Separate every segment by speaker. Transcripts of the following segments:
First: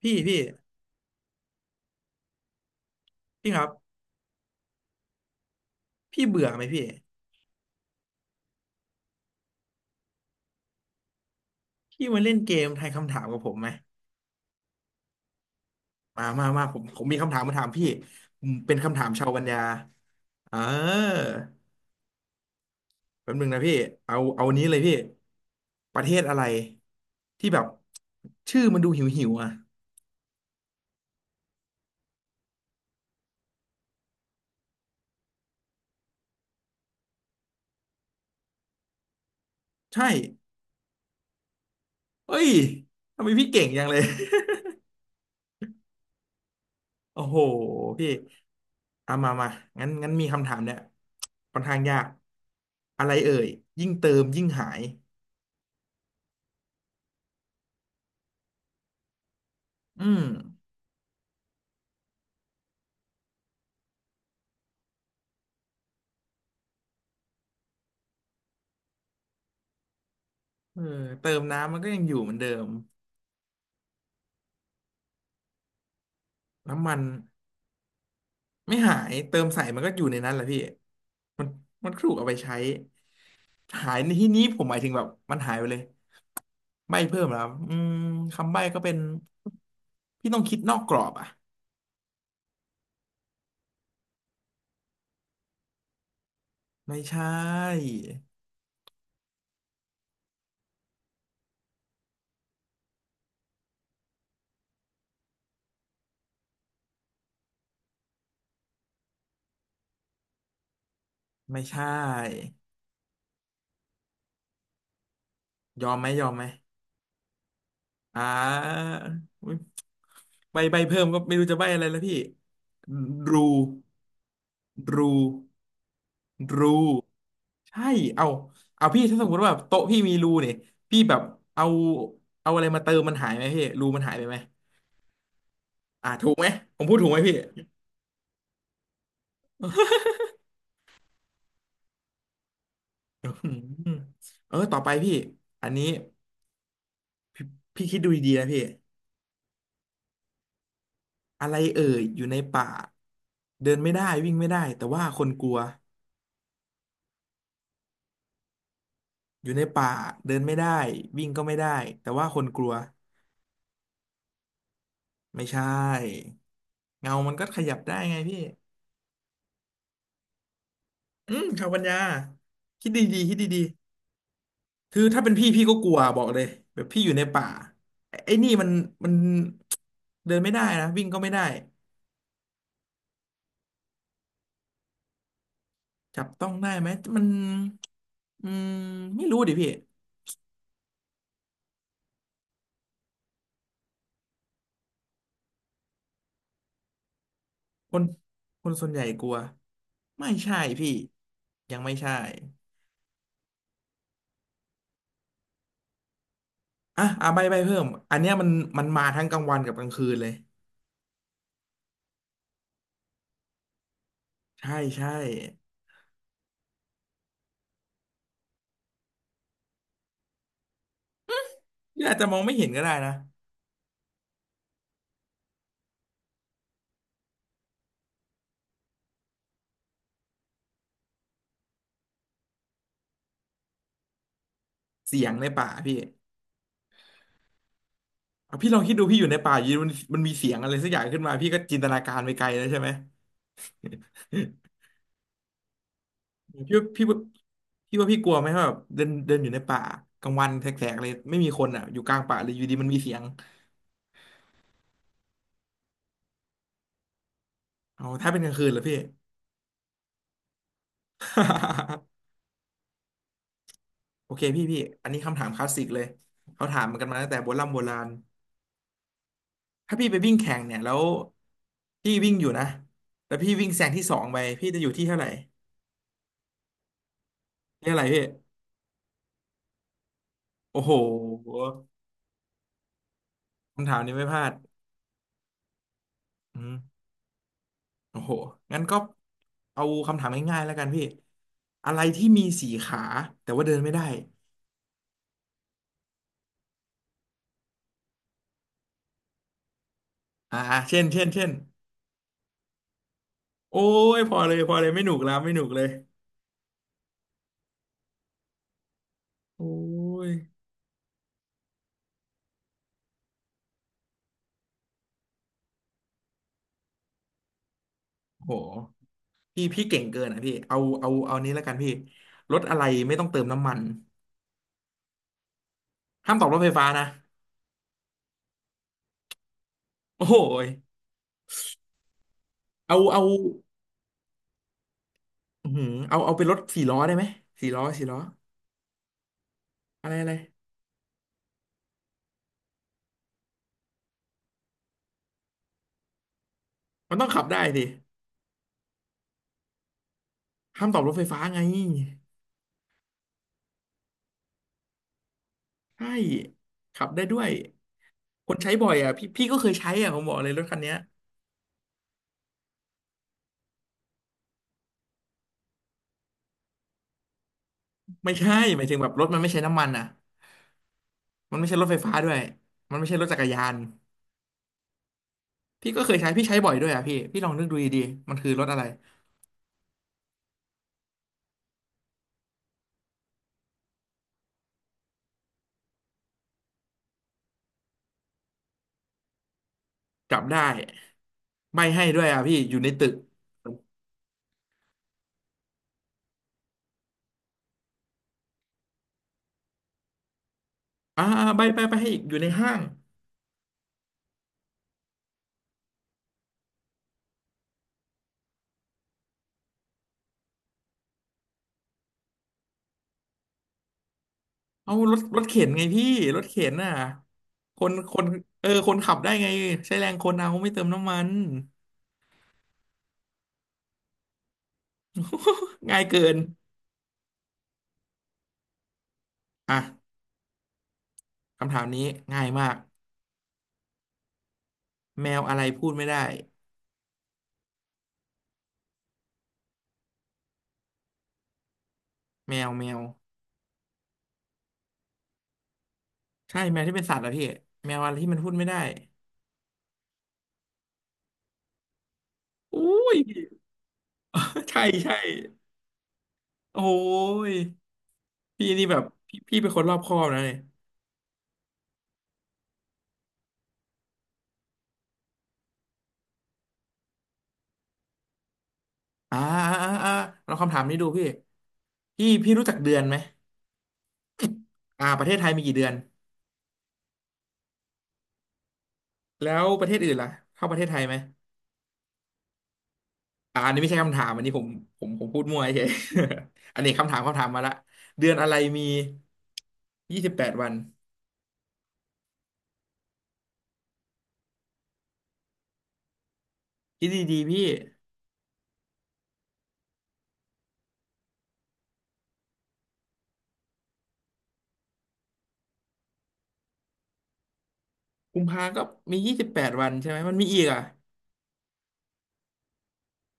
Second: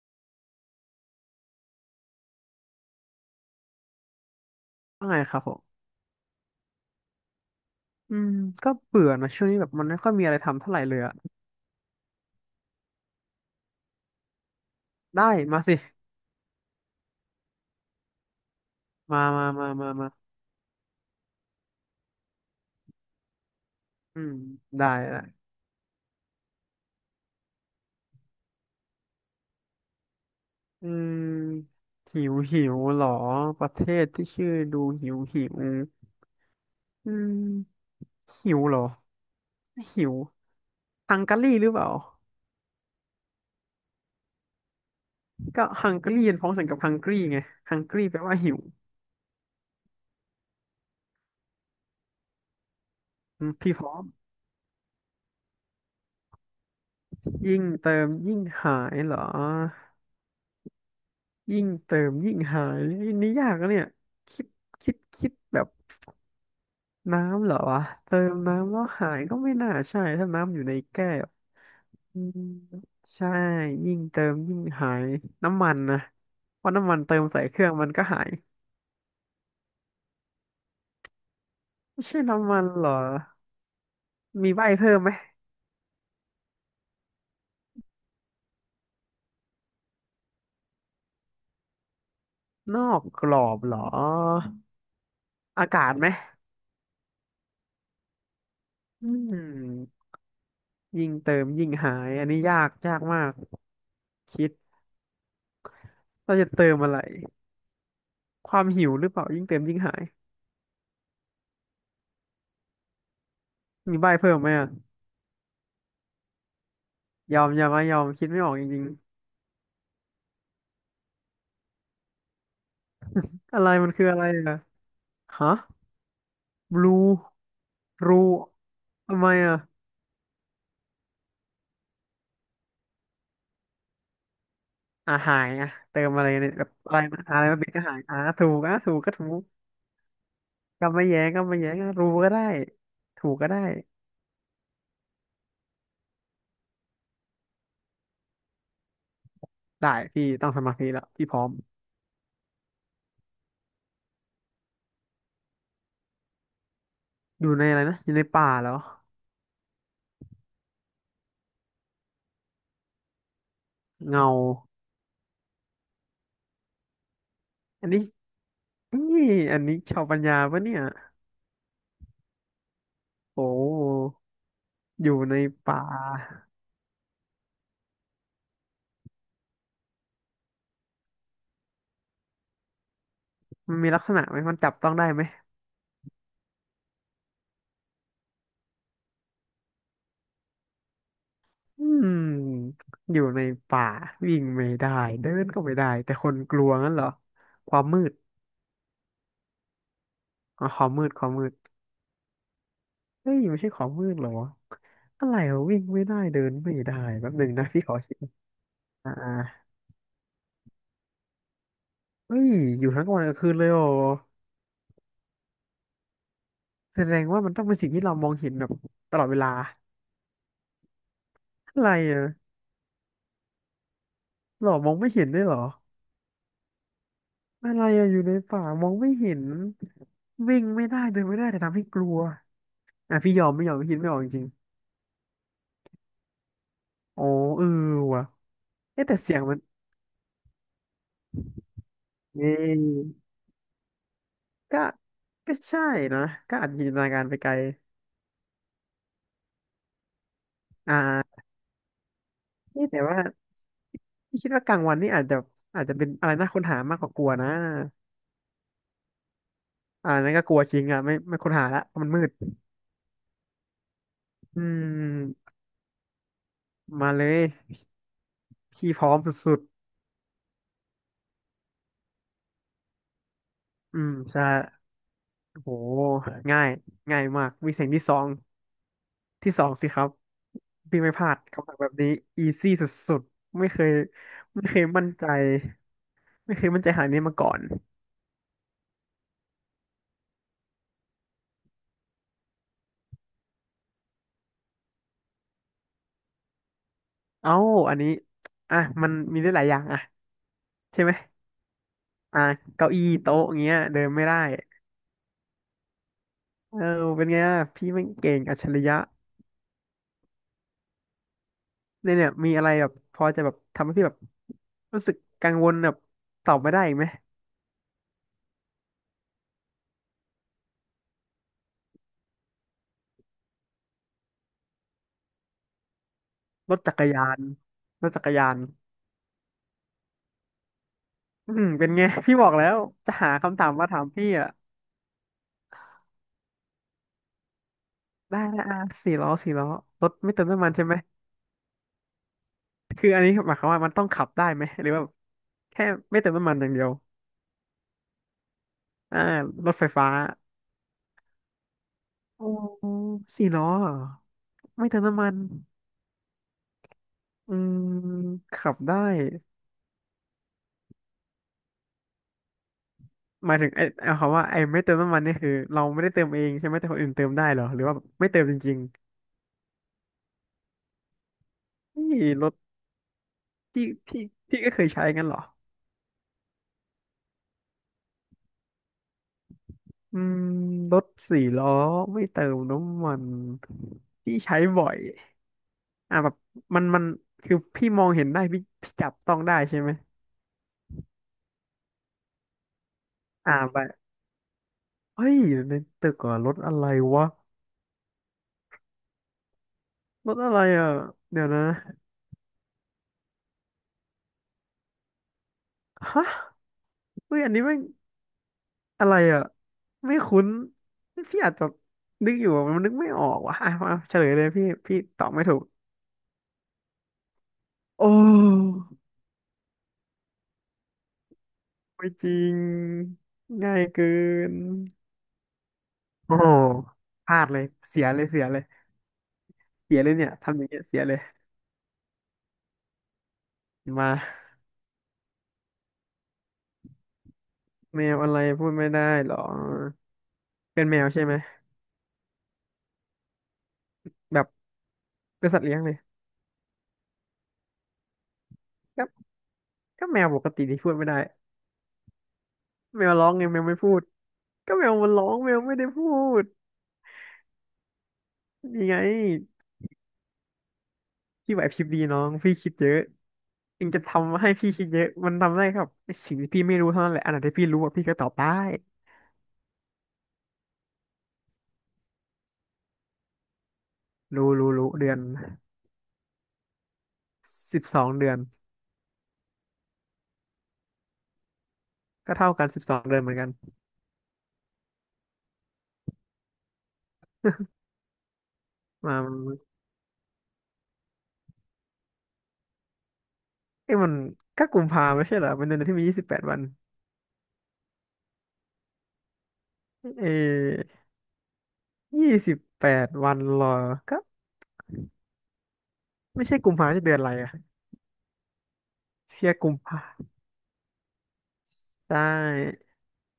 Speaker 1: พี่พี่พี่ครับ
Speaker 2: ว่าไงครับผม
Speaker 1: พี่เบื่อไหมพี่
Speaker 2: อืมก็เบื่อนะช่วงนี้แบบมันไม่ค่อยมีอะไรทำเท่าไหร่เลยอะ
Speaker 1: พี่มาเล่นเกมทายคำถามกับผมไหม
Speaker 2: ได้มาสิ
Speaker 1: มามามาผมมีคำถามมาถามพี่ผมเป็นคำถาม
Speaker 2: มา
Speaker 1: ชาวปัญ
Speaker 2: มา
Speaker 1: ญา
Speaker 2: มามามา
Speaker 1: เออแป๊บนึงนะพี่เอา
Speaker 2: อืม
Speaker 1: เอาอันนี้เลย
Speaker 2: ได้
Speaker 1: พี่
Speaker 2: ละ
Speaker 1: ประเทศอะไรที่แบบชื่อมันดูหิวหิวอ่ะ
Speaker 2: อืมหิวหิวเหรอประเทศที่ชื่อดูหิวหิวอืมหิวเหรอหิ
Speaker 1: ใช่
Speaker 2: วฮังการีหรือเปล่า
Speaker 1: เอ้ยทำไมพี่เก่งจังเลย
Speaker 2: ก็ฮังการีเป็นพ้องเสียงกับฮังก รี
Speaker 1: โอ้โห
Speaker 2: ไงฮังกรี
Speaker 1: พี่
Speaker 2: แปลว่าหิว
Speaker 1: เอามามางั้นงั้นมีคำถามเนี่ยค่อนข้างยากอะไรเอ่
Speaker 2: อื
Speaker 1: ย
Speaker 2: มพี่พ
Speaker 1: ยิ่ง
Speaker 2: ร้อม
Speaker 1: เติมยิ่งหาย
Speaker 2: ยิ่งเติมยิ่งหายเหรอ
Speaker 1: อืม
Speaker 2: ยิ่งเติมยิ่งหายอันนี่ยากนะเนี่ยคิดคิดแบบ น้ำเหรอวะเติมน้ำแล้วหายก็ไม่น่าใช่ถ้าน้ำอยู่ใน
Speaker 1: เออ
Speaker 2: แก้ว
Speaker 1: เติมน้ำมันก็ยังอยู่
Speaker 2: อื
Speaker 1: เหมือน
Speaker 2: ม
Speaker 1: เดิม
Speaker 2: ใช่ยิ่งเติมยิ่งหายน้ำมันนะเพราะ
Speaker 1: น้ำ
Speaker 2: น้ำ
Speaker 1: มั
Speaker 2: มั
Speaker 1: น
Speaker 2: นเติมใส่เครื่องมันก็หาย
Speaker 1: ไม่หายเติมใส่มันก็อยู่ในนั้นแหละพี่มันมัน
Speaker 2: ไม่
Speaker 1: ถูก
Speaker 2: ใช่
Speaker 1: เอาไป
Speaker 2: น้ำ
Speaker 1: ใช้
Speaker 2: มันเหรอ
Speaker 1: หายในที่นี้
Speaker 2: มี
Speaker 1: ผ
Speaker 2: ใบ
Speaker 1: มหมายถึง
Speaker 2: เพิ่ม
Speaker 1: แบบ
Speaker 2: ไหม
Speaker 1: มันหายไปเลยใบ้เพิ่มแล้วอืมคำใบ้ก็เป็นพี่ต้องคิดนอกกรอบอ่ะ
Speaker 2: นอกกรอบเหรออากาศไหม
Speaker 1: ไม่ใช่
Speaker 2: อืมยิ่งเติมยิ่งหายอันนี้ยากยากมากคิดเราจะเติมอะไรความหิวหรือเปล่ายิ่งเติมยิ่งหาย
Speaker 1: ไม่ใช่
Speaker 2: มีใบเพิ่มไหมอะ
Speaker 1: ยอมไหมยอมไหม
Speaker 2: ยอมยอมไหมยอม
Speaker 1: อ่า
Speaker 2: คิดไม่ออกจริง
Speaker 1: อุ๊ยใบเพิ่มก็ไม่รู้จะใบอะไรแล้วพี่รู
Speaker 2: ๆอะไรมันคืออะไรอะ
Speaker 1: รู
Speaker 2: ฮะ
Speaker 1: รู
Speaker 2: บลู
Speaker 1: ใช่
Speaker 2: รู
Speaker 1: เอาพี่
Speaker 2: ทำ
Speaker 1: ถ้าส
Speaker 2: ไม
Speaker 1: มมติว่า
Speaker 2: อ่ะ
Speaker 1: แบบโต๊ะพี่มีรูเนี่ยพี่แบบเอาอะไรมาเติมมันหายไหมพี่รูมันหายไปไหม
Speaker 2: อ่ะหายอ่ะเติ
Speaker 1: อ่า
Speaker 2: มอะไร
Speaker 1: ถูกไหม
Speaker 2: เนี่ยแบบ
Speaker 1: ผมพู
Speaker 2: อะ
Speaker 1: ด
Speaker 2: ไร
Speaker 1: ถูกไหม
Speaker 2: มา
Speaker 1: พี่
Speaker 2: อะไรมาบิดก็หายอ่ะถูกอ่ะถูกก็ถูกก็ไม่แย้งอ่ะรูก็ได้ถู
Speaker 1: อื
Speaker 2: กก็
Speaker 1: ม
Speaker 2: ได้
Speaker 1: เออต่อไปพี่อันนี้พี่คิดดูดีๆนะพี่
Speaker 2: ได้พี่ต้องสมาธิแล้วพี่พร้อ
Speaker 1: อะ
Speaker 2: ม
Speaker 1: ไรเอ่ยอยู่ในป่าเดินไม่ได้วิ่งไม่ได้แต่ว่าคนกลัว
Speaker 2: อยู่ในอะไรนะอยู่ในป่าแล้ว
Speaker 1: อยู่ในป่าเดินไม่ได้วิ่งก็ไม่ได้แต่ว่าคนกลัว
Speaker 2: เงา
Speaker 1: ไม่ใช่เงามันก็ขยับ
Speaker 2: อัน
Speaker 1: ได้
Speaker 2: นี้
Speaker 1: ไงพี่
Speaker 2: นี่อันนี้ชาวปัญญาปะเนี่ย
Speaker 1: อืมชาวปัญญาคิดดีๆคิด
Speaker 2: โอ
Speaker 1: ดี
Speaker 2: ้
Speaker 1: คือ
Speaker 2: อยู่
Speaker 1: ถ้าเป็น
Speaker 2: ใน
Speaker 1: พี่พี่ก็
Speaker 2: ป่า
Speaker 1: กลัวบอกเลยแบบพี่อยู่ในป่าไอ้นี่มันเดินไม่ได้นะวิ่งก็ไม่ได้
Speaker 2: มันมีลักษณะไหมมันจับต้องได้ไหม
Speaker 1: จับต้องได้ไหมมันอืมไม่รู้ดิพี่
Speaker 2: อืมอยู่ในป่าวิ่งไม่ได้เดินก็ไม่ได้แต่คนกลัวงั้นเหรอความ
Speaker 1: ค
Speaker 2: มื
Speaker 1: น
Speaker 2: ด
Speaker 1: คนส่วนใหญ่กลัวไม่ใช่
Speaker 2: อ๋อควา
Speaker 1: พี่
Speaker 2: มมืดความมืด
Speaker 1: ยังไม่ใช่
Speaker 2: เฮ้ยไม่ใช่ความมืดเหรออะไรวะวิ่งไม่ได้เดินไม่ได้
Speaker 1: อ่ะอ่ะ
Speaker 2: แป๊บ
Speaker 1: ใบ
Speaker 2: หนึ่ง
Speaker 1: ใบ
Speaker 2: นะ
Speaker 1: เพิ่
Speaker 2: พี่
Speaker 1: ม
Speaker 2: ขอ
Speaker 1: อั
Speaker 2: คิ
Speaker 1: น
Speaker 2: ด
Speaker 1: เนี้ยมันมา
Speaker 2: อ่า
Speaker 1: ทั้งกลางวันกับกลางคืนเลย
Speaker 2: เฮ้ยอยู่ทั้งกลางวันกลางคืนเลยโอ
Speaker 1: ใช่ใช่
Speaker 2: แสดงว่ามันต้องเป็นสิ่งที่เรามองเห็นแบบตลอดเวลาอะไร
Speaker 1: พี่อาจ
Speaker 2: อะ
Speaker 1: จะมองไม่เห็นก็ได้นะ
Speaker 2: หรอมองไม่เห็นด้วยเหรออะไรอะอยู่ในป่ามองไม่เห็นวิ่งไม่ได้เดินไม่ได้แต่ทำให้กลัวอ่ะพี่ยอมไม่ยอมพี่คิดไม่ออกจริง
Speaker 1: เสียงในป่าพี่
Speaker 2: ๆอ๋อเออว่ะ
Speaker 1: อ่ะพี่ลองคิดดู
Speaker 2: เอ๊ะแต่
Speaker 1: พี่อยู่
Speaker 2: เสี
Speaker 1: ใน
Speaker 2: ยง
Speaker 1: ป่า
Speaker 2: มัน
Speaker 1: อยู่ดีมันมีเสียงอะไรสักอย่างขึ้นมาพี่ก็จินตนาการไปไก
Speaker 2: นี่
Speaker 1: ลแล้วใช่ไหม
Speaker 2: ก็ใช่นะก็อาจ
Speaker 1: พี่
Speaker 2: จะจิ
Speaker 1: ว่า
Speaker 2: นต
Speaker 1: พี่
Speaker 2: นา
Speaker 1: ว่า
Speaker 2: การไปไกล
Speaker 1: พี่ว่าพี่กลัวไหมว่าแบบเดินเดินอยู่ในป่ากลางวันแส
Speaker 2: อ่
Speaker 1: กๆเลยไม่
Speaker 2: า
Speaker 1: มีคนอ่ะอยู่กลางป่าเลยอยู่ดี
Speaker 2: นี่
Speaker 1: มันมี
Speaker 2: แต่
Speaker 1: เสีย
Speaker 2: ว่า
Speaker 1: ง
Speaker 2: พี่คิดว่ากลางวันนี่อาจจะเป็นอะไรน่าค้นหามากกว่ากลัวนะ
Speaker 1: เอาถ้าเป็นกลางคืนเหรอพี่
Speaker 2: อ่านั่นก็กลัวจริงอ่ะไม่ไม่ค้นหาละเพราะ มันมืด
Speaker 1: โอเค
Speaker 2: อื
Speaker 1: พี่พี่อันนี้คำถา
Speaker 2: ม
Speaker 1: มคลาสสิกเลยเขาถามกัน
Speaker 2: มา
Speaker 1: มา
Speaker 2: เล
Speaker 1: ตั้งแต่โบ
Speaker 2: ย
Speaker 1: ราณโบราณ
Speaker 2: พี่พร้อมสุด
Speaker 1: ถ้าพี่ไปวิ่งแข่งเนี่ยแล้วพี่วิ่งอยู่นะแล้วพี่วิ่งแซง
Speaker 2: ๆอื
Speaker 1: ที่
Speaker 2: ม
Speaker 1: สองไป
Speaker 2: ใช่
Speaker 1: พี่จะอยู่ที่เท่าไหร่
Speaker 2: โหง่ายง่ายมากวิ่งเสี
Speaker 1: ที่
Speaker 2: ยง
Speaker 1: เท่าไห
Speaker 2: ที่
Speaker 1: ร่
Speaker 2: สอ
Speaker 1: พี่
Speaker 2: งที่สองสิครับ
Speaker 1: โอ้โห
Speaker 2: พี่ไม่พลาดคำถามแบบนี้อีซี่สุดๆไม่เค
Speaker 1: คำ
Speaker 2: ย
Speaker 1: ถามนี้ไม่พลาด
Speaker 2: ไม่เคยมั่นใจไม่
Speaker 1: อื
Speaker 2: เคย
Speaker 1: ม
Speaker 2: มั่นใจขนาดนี้มาก่อน
Speaker 1: โอ้โหงั้นก็เอาคำถามง่ายๆแล้วกันพี่อะไรที่มีสี่ขาแต่ว่าเดินไม่ได้
Speaker 2: เอ้าอันนี้ อ่ะมันมีได้หลายอย่างอ่ะ
Speaker 1: อ่าเช่
Speaker 2: ใช่
Speaker 1: น
Speaker 2: ไหม
Speaker 1: เช่นเช่น
Speaker 2: อ่ะเก้าอี้โต๊ะอย่างเงี้ย
Speaker 1: โอ้
Speaker 2: เดิน
Speaker 1: ย
Speaker 2: ไม่
Speaker 1: พ
Speaker 2: ได้
Speaker 1: อเลยพอเลยไม่หนุกแล้วไม่หนุกเลย
Speaker 2: เออเป็นไงอะพี่ไม่งเก่งอัจฉริยะ
Speaker 1: โอ้ย
Speaker 2: เนี่ยเนี่ยมีอะไรแบบพอจะแบบทำให้พี่แบบรู้สึกกังวลแบบตอบไม่ได้อีกไหม
Speaker 1: โหพี่พี่เก่งเกินอ่ะพี่เอาเอานี้แล้วกันพี่รถอะไรไม่ต้องเติมน้ำมันห้ามตอบรถไฟ
Speaker 2: รถ
Speaker 1: ฟ้า
Speaker 2: จัก
Speaker 1: นะ
Speaker 2: รยานรถจักรยาน
Speaker 1: โอ้ย
Speaker 2: อืมเป็นไงพี่บอกแล้ว
Speaker 1: เอา
Speaker 2: จะ
Speaker 1: เอา
Speaker 2: หาคำถามมาถามพี่อ่ะ
Speaker 1: อื้อหือเอาเป็นรถสี่ล้อได้ไหมสี่ล้อสี่ล้อ
Speaker 2: ได้นะอ่ะสี่ล้อสี่ล้อร
Speaker 1: อะไร
Speaker 2: ถ
Speaker 1: อะ
Speaker 2: ไม่
Speaker 1: ไร
Speaker 2: เติมน้ำมันใช่ไหมคืออันนี้หมายความว่ามันต้องขับได้ไหมหรือว่าแค่ไม่เติมน้ำมันอย่างเดียว
Speaker 1: มันต้องขับได้สิ
Speaker 2: อ่ารถไฟฟ้า
Speaker 1: ห้ามตอบรถไฟฟ้าไง
Speaker 2: โอ้สี่ล้อเหรอไม่เติมน้ำมัน
Speaker 1: ใช่ขับได้ด้วย
Speaker 2: อืม
Speaker 1: คน
Speaker 2: ขั
Speaker 1: ใช้
Speaker 2: บ
Speaker 1: บ่อย
Speaker 2: ได้
Speaker 1: อ่ะพี่พี่ก็เคยใช้อ่ะผมบอกเลยรถคันเนี้ย
Speaker 2: หมายถึงไอ้เอาคำว่าไอ้ไม่เติมน้ำมันนี่คือเราไม่ได้เติมเองใช่ไหมแต่คนอื่นเติมได้เหรอหรือว่าไม่
Speaker 1: ไม่
Speaker 2: เติม
Speaker 1: ใช่
Speaker 2: จริ
Speaker 1: ห
Speaker 2: ง
Speaker 1: มายถึงแบบรถมันไม่ใช้น้ำมันอ่ะมันไม่ใช่รถไฟ
Speaker 2: ๆ
Speaker 1: ฟ้า
Speaker 2: นี่
Speaker 1: ด้วย
Speaker 2: รถ
Speaker 1: มันไม่ใช่รถจักรยาน
Speaker 2: ที่ที่ที่ก็เคยใช้กันเหรอ
Speaker 1: พี่ก็เคยใช้พี่ใช้บ่อยด้วยอ่ะพี่พี่ลองนึกดูดีๆมันคือรถอะไร
Speaker 2: อืมรถสี่ล้อไม่เติมน้ำมันพี่ใช้บ่อยอ่าแบบมันมันคือพี่มองเห็นได้พี่พี่จับต้องได้ใช่ไหม
Speaker 1: จับได้ใบให้ด้วยอ่ะพี่อยู่ในตึก
Speaker 2: อ่าไปเฮ้ยอยู่ในตึกเหรอรถอะไรวะรถอะไรอ่ะ
Speaker 1: อ่า
Speaker 2: เดี๋ยว
Speaker 1: ใบ
Speaker 2: นะ
Speaker 1: ไปไปให้อีกอยู่ในห้าง
Speaker 2: ฮะ เฮ้ยอันนี้ไม่งอะไรอ่ะไม่คุ้นพี่อาจจะนึกอยู่อะมันนึกไม่ออกว่ะอ่ะมาเฉลยเลยพี่
Speaker 1: เอา
Speaker 2: พี่
Speaker 1: ร
Speaker 2: ต
Speaker 1: ถ
Speaker 2: อบ
Speaker 1: ร
Speaker 2: ไม่
Speaker 1: ถ
Speaker 2: ถู
Speaker 1: เข็
Speaker 2: ก
Speaker 1: นไงพี่รถเข็นน่ะคน
Speaker 2: โอ้
Speaker 1: คนเออคนขับได้ไงใช้แรงคนเอาไม่เติมน้ำมัน
Speaker 2: ไม่จริงง่ายเกิน
Speaker 1: ง่ายเกิ
Speaker 2: โอ้
Speaker 1: น
Speaker 2: โหพลาดเลยเสียเลยเสียเล
Speaker 1: อ่ะ
Speaker 2: ยเนี่ยทำอย่างเงี้ยเสียเลย
Speaker 1: คำถามนี้ง่ายมาก
Speaker 2: มา
Speaker 1: แมวอะไรพูดไม่ได้
Speaker 2: แมวอะไรพูดไม่ได้หรอเป็นแมวใช่ไหม
Speaker 1: แมวแมว
Speaker 2: แบบเป็นสัตว์เลี้ยงเลย
Speaker 1: ใช่แมวที่เป็นสัตว์เหรอพี่แมวอะไรที่มันพูดไม่ได้
Speaker 2: ก็ก็แมวปกติที่พูดไม่ได้
Speaker 1: อุ้
Speaker 2: แมว
Speaker 1: ย
Speaker 2: ร้องไงแมวไม่พูด ก็
Speaker 1: ใช่
Speaker 2: แมวมัน
Speaker 1: ใช่
Speaker 2: ร้องแมวไม่ได้พูด
Speaker 1: โอ้ย พี่
Speaker 2: ยั
Speaker 1: นี่
Speaker 2: ง
Speaker 1: แบ
Speaker 2: ไง
Speaker 1: บพี่พี่เป็นคนรอบคอบนะเนี่ย
Speaker 2: พี่ไหวพริบดีน้องพี่คิดเยอะ ถึงจะทำให้พี่คิดเยอะมันทำได้ครับในสิ่งที่พี่ไม่รู้เท่านั้นแหละอันไหนที่พี่รู้อะพี่ก็ตอบได้
Speaker 1: อ่าอ่าอ่าอ่าลองคำถามนี้ดูพี่พี่พี่รู้จักเดือนไหม
Speaker 2: รู้รู้
Speaker 1: อ่า
Speaker 2: เดือน
Speaker 1: ประเทศไทยมีกี่เดือน
Speaker 2: สิบสองเดือน
Speaker 1: แล้วประเทศอื่นล่ะเข้าประเทศไทยไหม
Speaker 2: ก็เท่ากัน12 เดือนเหมือนกัน
Speaker 1: อ่าอันนี้ไม่ใช่คำถามอันนี้ผมผมพูดมั่วเฉย อันนี้คำถามคำถามมาละเดือนอะไรมี
Speaker 2: มา
Speaker 1: ยี่สิบแปดวัน
Speaker 2: เอ้ยมันก็กุมภาไม่ใช่เหรอเป็นเดือนที่มียี่สิบแปดวัน
Speaker 1: คิดดีๆพี่
Speaker 2: เอ28 วันเหรอก็ไม่ใช่กุมภาจะเดือนอะไรอะ
Speaker 1: กุมภาก็มียี่สิ
Speaker 2: เพี
Speaker 1: บ
Speaker 2: ย
Speaker 1: แปด
Speaker 2: กุม
Speaker 1: วัน
Speaker 2: ภา
Speaker 1: ใช่ไหมมันมีอีกอ่ะ
Speaker 2: ได้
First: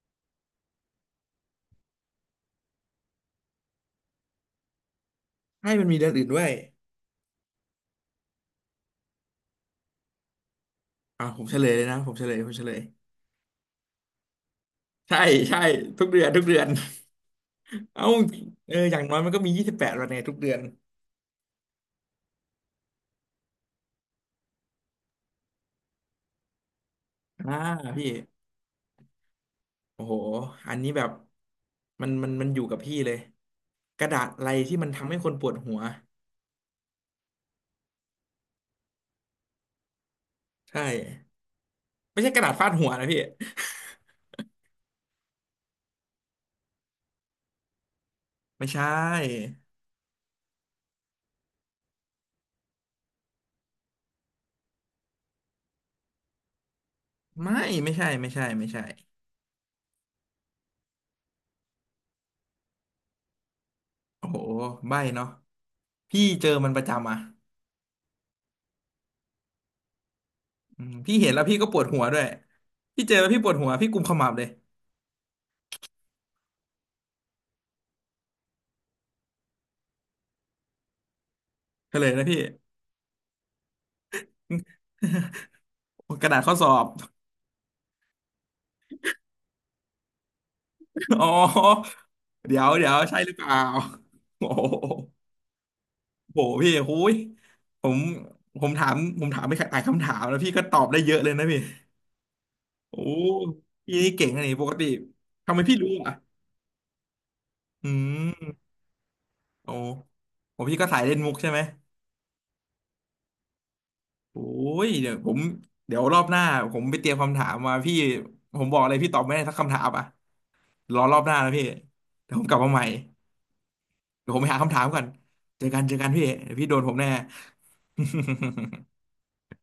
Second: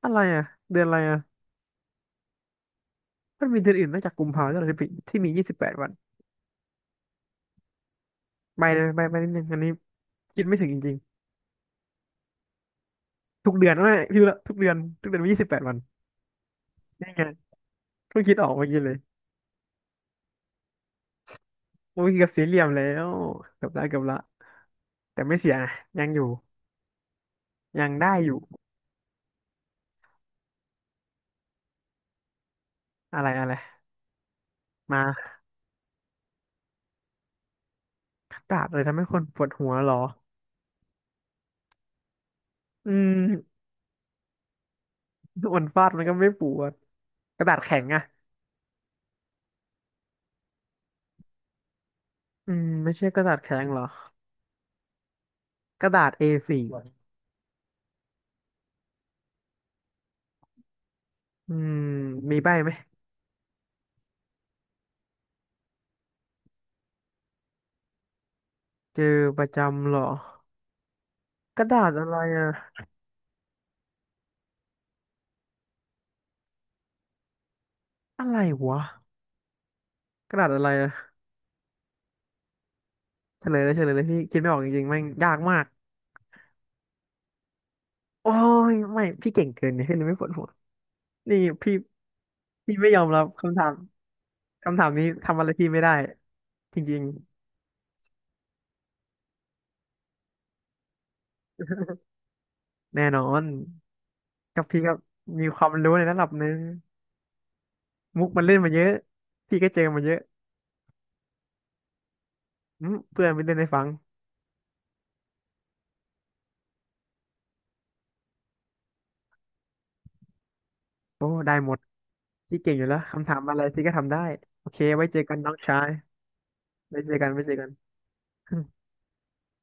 Speaker 2: อะไรอะเดือนอะไรอะมันมีเดือนอื่นนอกจากกุมภาด้วยเหรอที่มีที่มียี่สิบแป
Speaker 1: ให้
Speaker 2: ด
Speaker 1: มัน
Speaker 2: วัน
Speaker 1: มีเดือนอื่นด้วย
Speaker 2: ไปเลยไปไปนิดนึงอันนี้คิดไม่ถึงจริง
Speaker 1: อ่าผมเฉลยเลยนะผมเฉลยผมเฉลย
Speaker 2: ๆทุกเดือนไม่พี่รู้ละทุกเดือนทุก
Speaker 1: ใช่
Speaker 2: เดือนมียี่สิบแป
Speaker 1: ใช่
Speaker 2: ดวัน
Speaker 1: ทุกเดือนทุกเดือน
Speaker 2: นี่ไง
Speaker 1: เอ้า
Speaker 2: เพิ่งคิดออกเมื่อ
Speaker 1: เออ
Speaker 2: กี้เล
Speaker 1: อ
Speaker 2: ย
Speaker 1: ย่างน้อยมันก็มียี่สิบแปดวันในทุกเดือน
Speaker 2: เมื่อกี้กับสี่เหลี่ยมแล้วเกือบละแต่ไม่เสียนะยังอยู่
Speaker 1: อ่า
Speaker 2: ยัง
Speaker 1: พี่
Speaker 2: ได้อยู่
Speaker 1: โอ้โหอันนี้แบบมันอยู่กับพี่เลย
Speaker 2: อะไรอะไร
Speaker 1: กระดาษอะไรที่มันทำให้ค
Speaker 2: มา
Speaker 1: นปวดหัว
Speaker 2: กระดาษเลยทำให้คนปวดหัวเหรอ
Speaker 1: ใช่ไม่ใช่กระดาษฟาดหัว
Speaker 2: อื
Speaker 1: นะพี่
Speaker 2: มมันฟาดมันก็ไม่ปวดกระดาษแข็งอะ
Speaker 1: ไม่ใช่
Speaker 2: อืมไม่ใช่กระดาษแข็งเหรอกระดาษ A4 อสี่
Speaker 1: ไม่ไม่ใช่ไม่ใช่ไม่ใช่
Speaker 2: อืมมีใบไหม
Speaker 1: โอ้โหใบ้เนาะพี่เจอมันประจำอ่ะ
Speaker 2: เจอประจำเหรอ
Speaker 1: อืมพี่เห็นแล้วพี่
Speaker 2: ก
Speaker 1: ก็
Speaker 2: ระ
Speaker 1: ปว
Speaker 2: ดา
Speaker 1: ด
Speaker 2: ษ
Speaker 1: หัว
Speaker 2: อะ
Speaker 1: ด้
Speaker 2: ไร
Speaker 1: วย
Speaker 2: อะ
Speaker 1: พี่เจอแล้วพี่ปวดหัวพี่กุมขมับเลย
Speaker 2: อะไรวะกระดาษอะไรอะ
Speaker 1: เฉลยนะพี่
Speaker 2: เฉลยเลยพี่คิดไม่ออกจริงๆแม่งยากมาก
Speaker 1: กระดาษข้อสอบ
Speaker 2: โอ้ยไม่พี่เก่งเกินเนี่ยพี่เลยไม่ปวดหัว
Speaker 1: อ๋อ
Speaker 2: นี่พี่
Speaker 1: เดี๋ยว
Speaker 2: พี่ไม่
Speaker 1: เดี๋ยว
Speaker 2: ยอม
Speaker 1: ใช่
Speaker 2: รับ
Speaker 1: หรือเป
Speaker 2: คำ
Speaker 1: ล่า
Speaker 2: ถาม
Speaker 1: โอ้โห
Speaker 2: คำถามนี้ทำอะไรพี่ไม่ได้
Speaker 1: โหพี่
Speaker 2: จ
Speaker 1: โอ้
Speaker 2: ริง
Speaker 1: ยผมผมถามผมถามไปหลายคำถามแล้วพี่ก็ตอบได้เยอะเลยนะพี่
Speaker 2: ๆ
Speaker 1: โอ้
Speaker 2: แน่นอน
Speaker 1: พี่นี่เก่งนะนี่ป
Speaker 2: กับ
Speaker 1: ก
Speaker 2: พี่
Speaker 1: ติ
Speaker 2: ก็มี
Speaker 1: ทำไม
Speaker 2: ความ
Speaker 1: พี่รู้
Speaker 2: รู้ใน
Speaker 1: อ่ะ
Speaker 2: ระดับหนึ่ง
Speaker 1: อื
Speaker 2: มุกมัน
Speaker 1: ม
Speaker 2: เล่นมาเยอะพี่ก็
Speaker 1: โอ้
Speaker 2: เจอมาเยอะ
Speaker 1: โอ้พี่ก็สายเล่นมุกใช่ไหม
Speaker 2: อืมเพื่อนไม่เล่นให้ฟัง
Speaker 1: โอ้ยเดี๋ยวผมเดี๋ยวรอบหน้าผมไปเตรียมคำถามมาพี่ผมบอกเลยพี่ตอบไม่ได้สักคำถามอ่ะรอรอบ
Speaker 2: โอ้
Speaker 1: หน้านะ
Speaker 2: ได้
Speaker 1: พี่
Speaker 2: หมด
Speaker 1: เดี๋ยวผมกลั
Speaker 2: พี่
Speaker 1: บมา
Speaker 2: เก่ง
Speaker 1: ให
Speaker 2: อ
Speaker 1: ม่
Speaker 2: ยู่แล้วคำถามอะไรพี่ก็ทำได้
Speaker 1: เดี๋ยวผมไปหา
Speaker 2: โอ
Speaker 1: คำ
Speaker 2: เค
Speaker 1: ถามก่อ
Speaker 2: ไว้
Speaker 1: น
Speaker 2: เจอกันน้อง
Speaker 1: เจอ
Speaker 2: ชา
Speaker 1: กัน
Speaker 2: ย
Speaker 1: เจอกันพี่เดี๋ยวพี่โดนผม
Speaker 2: ไว้
Speaker 1: แน่
Speaker 2: เจอกันน